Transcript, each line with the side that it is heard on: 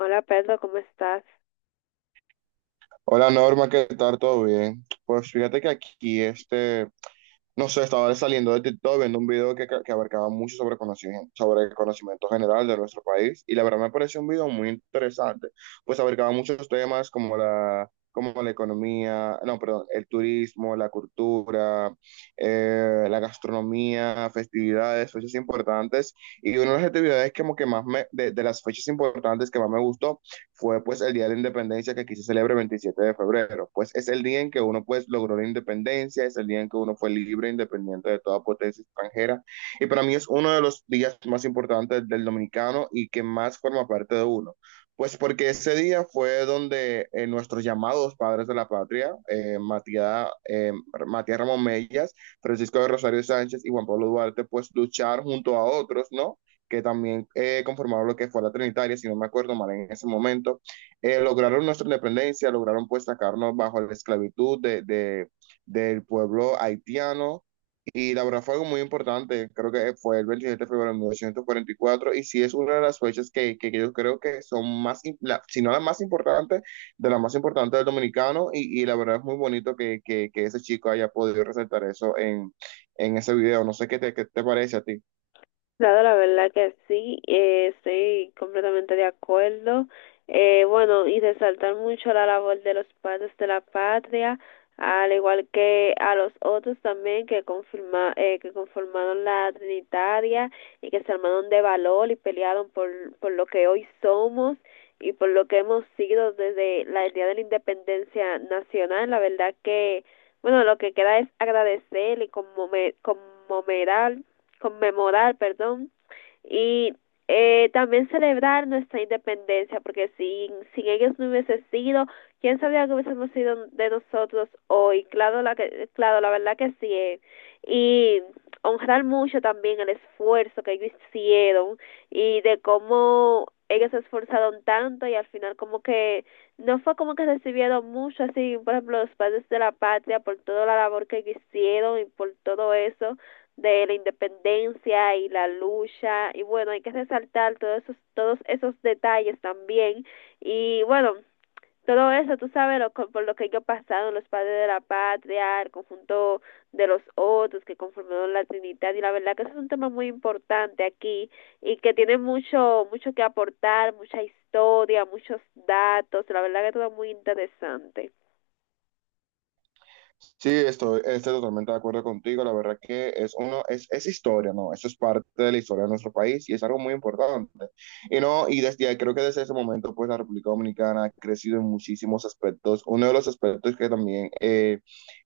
left: Hola Pedro, ¿cómo estás?
right: Hola Norma, ¿qué tal? ¿Todo bien? Pues fíjate que aquí, este, no sé, estaba saliendo de TikTok viendo un video que abarcaba mucho sobre conocimiento, sobre el conocimiento general de nuestro país y la verdad me pareció un video muy interesante. Pues abarcaba muchos temas como la economía, no, perdón, el turismo, la cultura, la gastronomía, festividades, fechas importantes, y una de las actividades como que de las fechas importantes que más me gustó fue pues el Día de la Independencia, que aquí se celebra el 27 de febrero. Pues es el día en que uno pues logró la independencia, es el día en que uno fue libre, independiente de toda potencia extranjera. Y para mí es uno de los días más importantes del dominicano y que más forma parte de uno. Pues porque ese día fue donde nuestros llamados padres de la patria, Matías Ramón Mellas, Francisco de Rosario Sánchez y Juan Pablo Duarte, pues lucharon junto a otros, ¿no? Que también conformaron lo que fue la Trinitaria, si no me acuerdo mal, en ese momento lograron nuestra independencia, lograron pues sacarnos bajo la esclavitud del pueblo haitiano. Y la verdad fue algo muy importante. Creo que fue el 27 de febrero de 1944 y cuatro, y sí, es una de las fechas que yo creo que son más, la, si no la más importante, de la más importante del dominicano. Y, y la verdad es muy bonito que ese chico haya podido resaltar eso en ese video. No sé qué te parece a ti.
left: Claro, la verdad que sí, estoy completamente de acuerdo. Bueno, y resaltar mucho la labor de los padres de la patria, al igual que a los otros también que conformaron la Trinitaria y que se armaron de valor y pelearon por lo que hoy somos y por lo que hemos sido desde el día de la independencia nacional. La verdad que, bueno, lo que queda es agradecer y conmemorar, y también celebrar nuestra independencia, porque sin ellos no hubiese sido, quién sabía que hubiésemos sido de nosotros hoy, claro, la verdad que sí, y honrar mucho también el esfuerzo que ellos hicieron y de cómo ellos se esforzaron tanto y al final como que no fue como que recibieron mucho, así por ejemplo los padres de la patria por toda la labor que hicieron y por todo eso de la independencia y la lucha. Y bueno, hay que resaltar todos esos detalles también. Y bueno, todo eso, tú sabes, por lo que ellos pasaron, los padres de la patria, el conjunto de los otros que conformaron la Trinidad. Y la verdad que ese es un tema muy importante aquí y que tiene mucho que aportar, mucha historia, muchos datos. La verdad que todo muy interesante.
right: Sí, estoy totalmente de acuerdo contigo. La verdad que es historia, ¿no? Eso es parte de la historia de nuestro país y es algo muy importante. Y no, y desde ahí, creo que desde ese momento, pues la República Dominicana ha crecido en muchísimos aspectos. Uno de los aspectos que también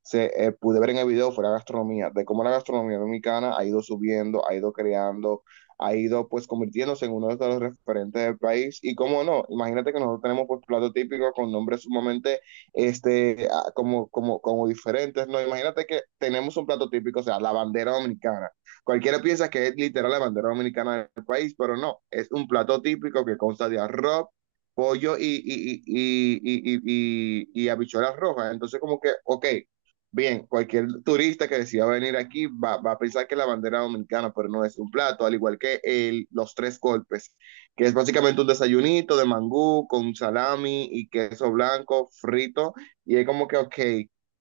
right: se pude ver en el video fue la gastronomía, de cómo la gastronomía dominicana ha ido subiendo, ha ido creando, ha ido pues convirtiéndose en uno de los referentes del país. Y cómo no, imagínate que nosotros tenemos pues platos típicos con nombres sumamente como diferentes, ¿no? Imagínate que tenemos un plato típico, o sea, la bandera dominicana. Cualquiera piensa que es literal la bandera dominicana del país, pero no, es un plato típico que consta de arroz, pollo y habichuelas rojas. Entonces, como que, ok, bien, cualquier turista que decida venir aquí va a pensar que la bandera dominicana, pero no, es un plato, al igual que el, los tres golpes, que es básicamente un desayunito de mangú con salami y queso blanco frito. Y es como que, ok,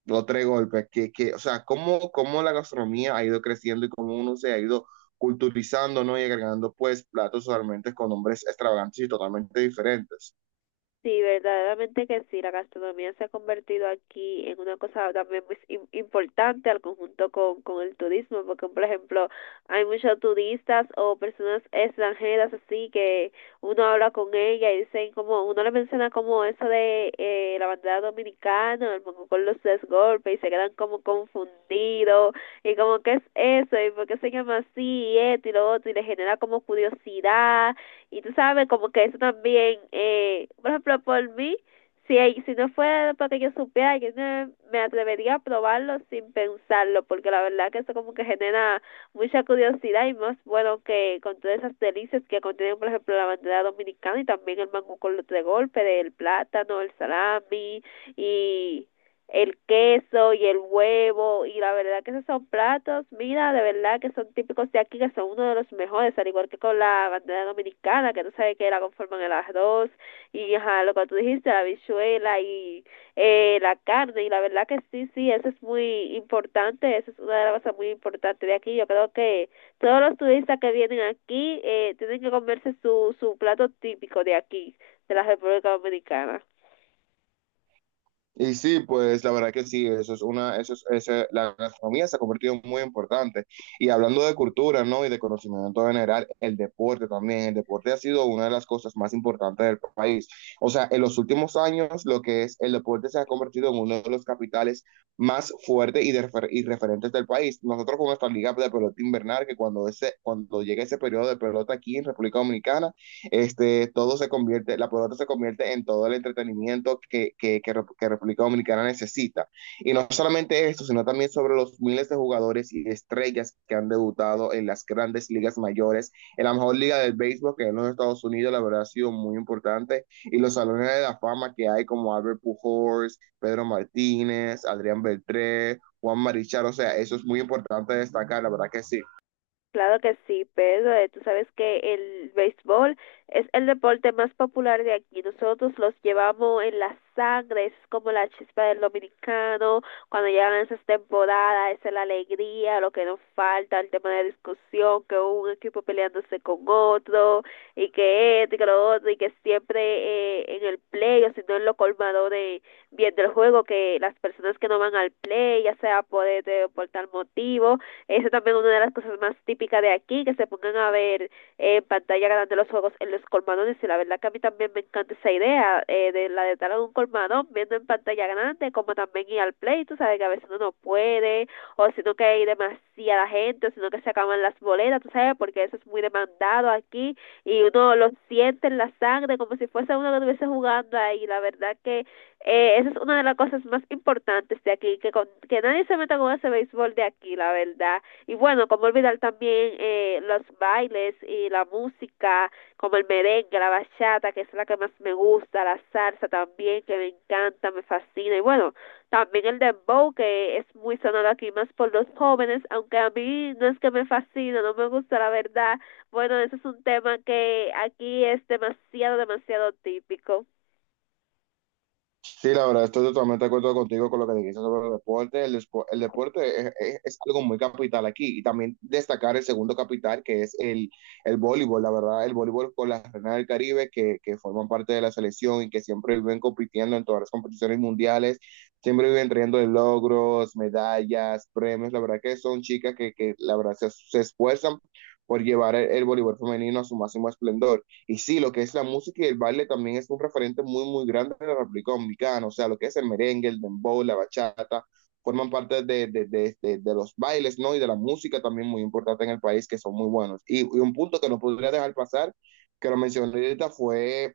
right: los tres golpes, o sea, cómo, cómo la gastronomía ha ido creciendo y cómo uno se ha ido culturizando, ¿no? Y agregando pues platos totalmente con nombres extravagantes y totalmente diferentes.
left: Sí, verdaderamente que sí, la gastronomía se ha convertido aquí en una cosa también muy importante, al conjunto con el turismo, porque por ejemplo hay muchos turistas o personas extranjeras, así que uno habla con ella y dicen como, uno le menciona como eso de la bandera dominicana, el moco con los tres golpes, y se quedan como confundidos y como ¿qué es eso? ¿Y por qué se llama así? Y esto y lo otro, y le genera como curiosidad. Y tú sabes, como que eso también, por ejemplo, por mí, si no fuera porque yo supiera, yo no me atrevería a probarlo sin pensarlo, porque la verdad que eso como que genera mucha curiosidad. Y más bueno que con todas esas delicias que contienen, por ejemplo, la bandera dominicana, y también el mango con los tres golpes, el plátano, el salami y el queso y el huevo. Y la verdad que esos son platos, mira, de verdad que son típicos de aquí, que son uno de los mejores, al igual que con la bandera dominicana, que tú sabes que la conforman el arroz y, ajá, lo que tú dijiste, la habichuela y la carne. Y la verdad que sí, sí, eso es muy importante, eso es una de las cosas muy importantes de aquí. Yo creo que todos los turistas que vienen aquí tienen que comerse su plato típico de aquí, de la República Dominicana.
right: Y sí, pues la verdad que sí, eso es una, eso es, ese- la gastronomía se ha convertido en muy importante. Y hablando de cultura, ¿no? Y de conocimiento general, el deporte también, el deporte ha sido una de las cosas más importantes del país. O sea, en los últimos años, lo que es el deporte se ha convertido en uno de los capitales más fuertes y referentes del país. Nosotros con nuestra liga de pelota invernal, que cuando ese, cuando llega ese periodo de pelota aquí en República Dominicana, este, todo se convierte, la pelota se convierte en todo el entretenimiento que República Dominicana necesita. Y no solamente esto, sino también sobre los miles de jugadores y estrellas que han debutado en las grandes ligas mayores, en la mejor liga del béisbol que en los Estados Unidos, la verdad, ha sido muy importante, y los salones de la fama que hay como Albert Pujols, Pedro Martínez, Adrián Beltré, Juan Marichal. O sea, eso es muy importante destacar, la verdad que sí.
left: Claro que sí, Pedro. Tú sabes que el béisbol es el deporte más popular de aquí. Nosotros los llevamos en la sangre, es como la chispa del dominicano. Cuando llegan esas temporadas, esa es la alegría, lo que nos falta, el tema de discusión, que un equipo peleándose con otro, y que esto y que lo otro, y que siempre en el play, o si no en lo colmado de bien del juego, que las personas que no van al play, ya sea por este o por tal motivo, eso también es una de las cosas más típicas de aquí, que se pongan a ver en pantalla grande los juegos en los colmadones. Y la verdad que a mí también me encanta esa idea, de la de estar en un colmadón viendo en pantalla grande, como también ir al play. Tú sabes que a veces uno no puede, o sino que hay demasiada gente, o sino que se acaban las boletas, tú sabes, porque eso es muy demandado aquí y uno lo siente en la sangre como si fuese uno que estuviese jugando ahí. La verdad que esa es una de las cosas más importantes de aquí, que nadie se meta con ese béisbol de aquí, la verdad. Y bueno, como olvidar también los bailes y la música, como el merengue, la bachata, que es la que más me gusta, la salsa también, que me encanta, me fascina. Y bueno, también el dembow, que es muy sonado aquí, más por los jóvenes, aunque a mí no es que me fascina, no me gusta, la verdad. Bueno, ese es un tema que aquí es demasiado, demasiado típico.
right: Sí, la verdad, estoy totalmente de acuerdo contigo con lo que dijiste sobre el deporte. El deporte es algo muy capital aquí, y también destacar el segundo capital, que es el voleibol. La verdad, el voleibol con las Reinas del Caribe que forman parte de la selección y que siempre viven compitiendo en todas las competiciones mundiales, siempre viven trayendo logros, medallas, premios. La verdad que son chicas que la verdad se esfuerzan por llevar el voleibol femenino a su máximo esplendor. Y sí, lo que es la música y el baile también es un referente muy, muy grande de la República Dominicana. O sea, lo que es el merengue, el dembow, la bachata, forman parte de los bailes, ¿no? Y de la música también muy importante en el país, que son muy buenos. Y y un punto que no podría dejar pasar, que lo mencioné ahorita, fue,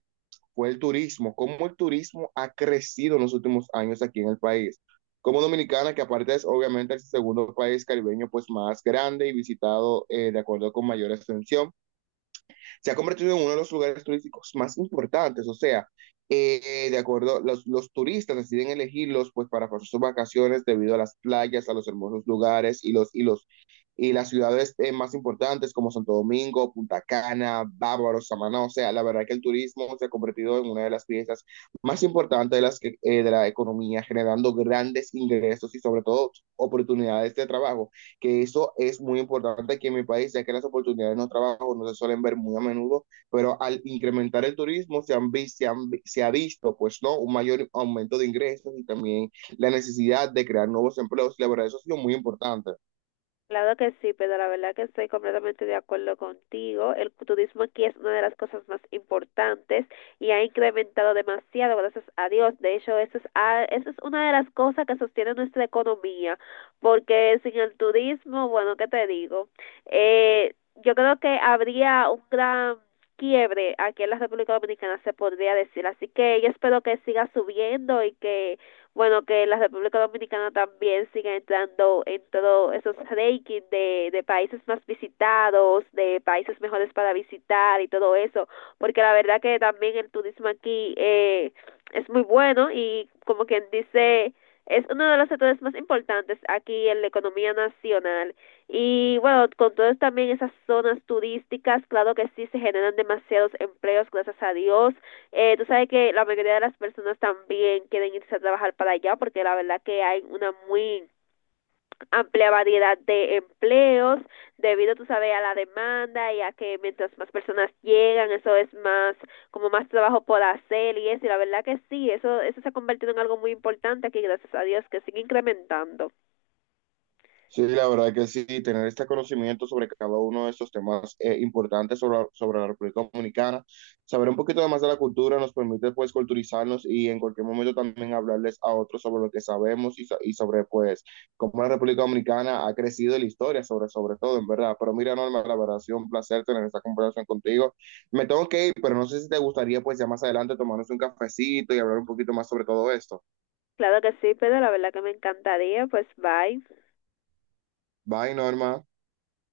right: fue el turismo. Cómo el turismo ha crecido en los últimos años aquí en el país. Como Dominicana, que aparte es obviamente el segundo país caribeño pues más grande y visitado, de acuerdo con mayor extensión, se ha convertido en uno de los lugares turísticos más importantes. O sea, de acuerdo, los turistas deciden elegirlos pues para pasar sus vacaciones debido a las playas, a los hermosos lugares y las ciudades más importantes, como Santo Domingo, Punta Cana, Bávaro, Samaná. O sea, la verdad que el turismo se ha convertido en una de las piezas más importantes de la economía, generando grandes ingresos, y sobre todo oportunidades de trabajo, que eso es muy importante aquí en mi país, ya que las oportunidades de los trabajos no se suelen ver muy a menudo. Pero al incrementar el turismo se, han, vi- se, han se ha visto, pues, ¿no?, un mayor aumento de ingresos y también la necesidad de crear nuevos empleos, y la verdad, eso ha sido muy importante.
left: Claro que sí, pero la verdad que estoy completamente de acuerdo contigo. El turismo aquí es una de las cosas más importantes y ha incrementado demasiado, gracias a Dios. De hecho, eso es una de las cosas que sostiene nuestra economía, porque sin el turismo, bueno, ¿qué te digo? Eh, yo creo que habría un gran quiebre aquí en la República Dominicana, se podría decir. Así que yo espero que siga subiendo y que, bueno, que la República Dominicana también siga entrando en todos esos rankings de países más visitados, de países mejores para visitar y todo eso, porque la verdad que también el turismo aquí, es muy bueno y, como quien dice, es uno de los sectores más importantes aquí en la economía nacional. Y bueno, con todas también esas zonas turísticas, claro que sí se generan demasiados empleos, gracias a Dios. Tú sabes que la mayoría de las personas también quieren irse a trabajar para allá, porque la verdad que hay una muy amplia variedad de empleos debido, tú sabes, a la demanda y a que mientras más personas llegan, eso es más, como más trabajo por hacer y eso. Y la verdad que sí, eso se ha convertido en algo muy importante aquí, gracias a Dios, que sigue incrementando.
right: Sí, la verdad que sí, tener este conocimiento sobre cada uno de estos temas importantes sobre la República Dominicana, saber un poquito más de la cultura nos permite pues culturizarnos, y en cualquier momento también hablarles a otros sobre lo que sabemos, y sobre pues cómo la República Dominicana ha crecido en la historia, sobre todo, en verdad. Pero mira, Norma, la verdad ha sido un placer tener esta conversación contigo. Me tengo que ir, pero no sé si te gustaría pues ya más adelante tomarnos un cafecito y hablar un poquito más sobre todo esto.
left: Claro que sí, pero la verdad que me encantaría, pues bye.
right: Bye, Norma.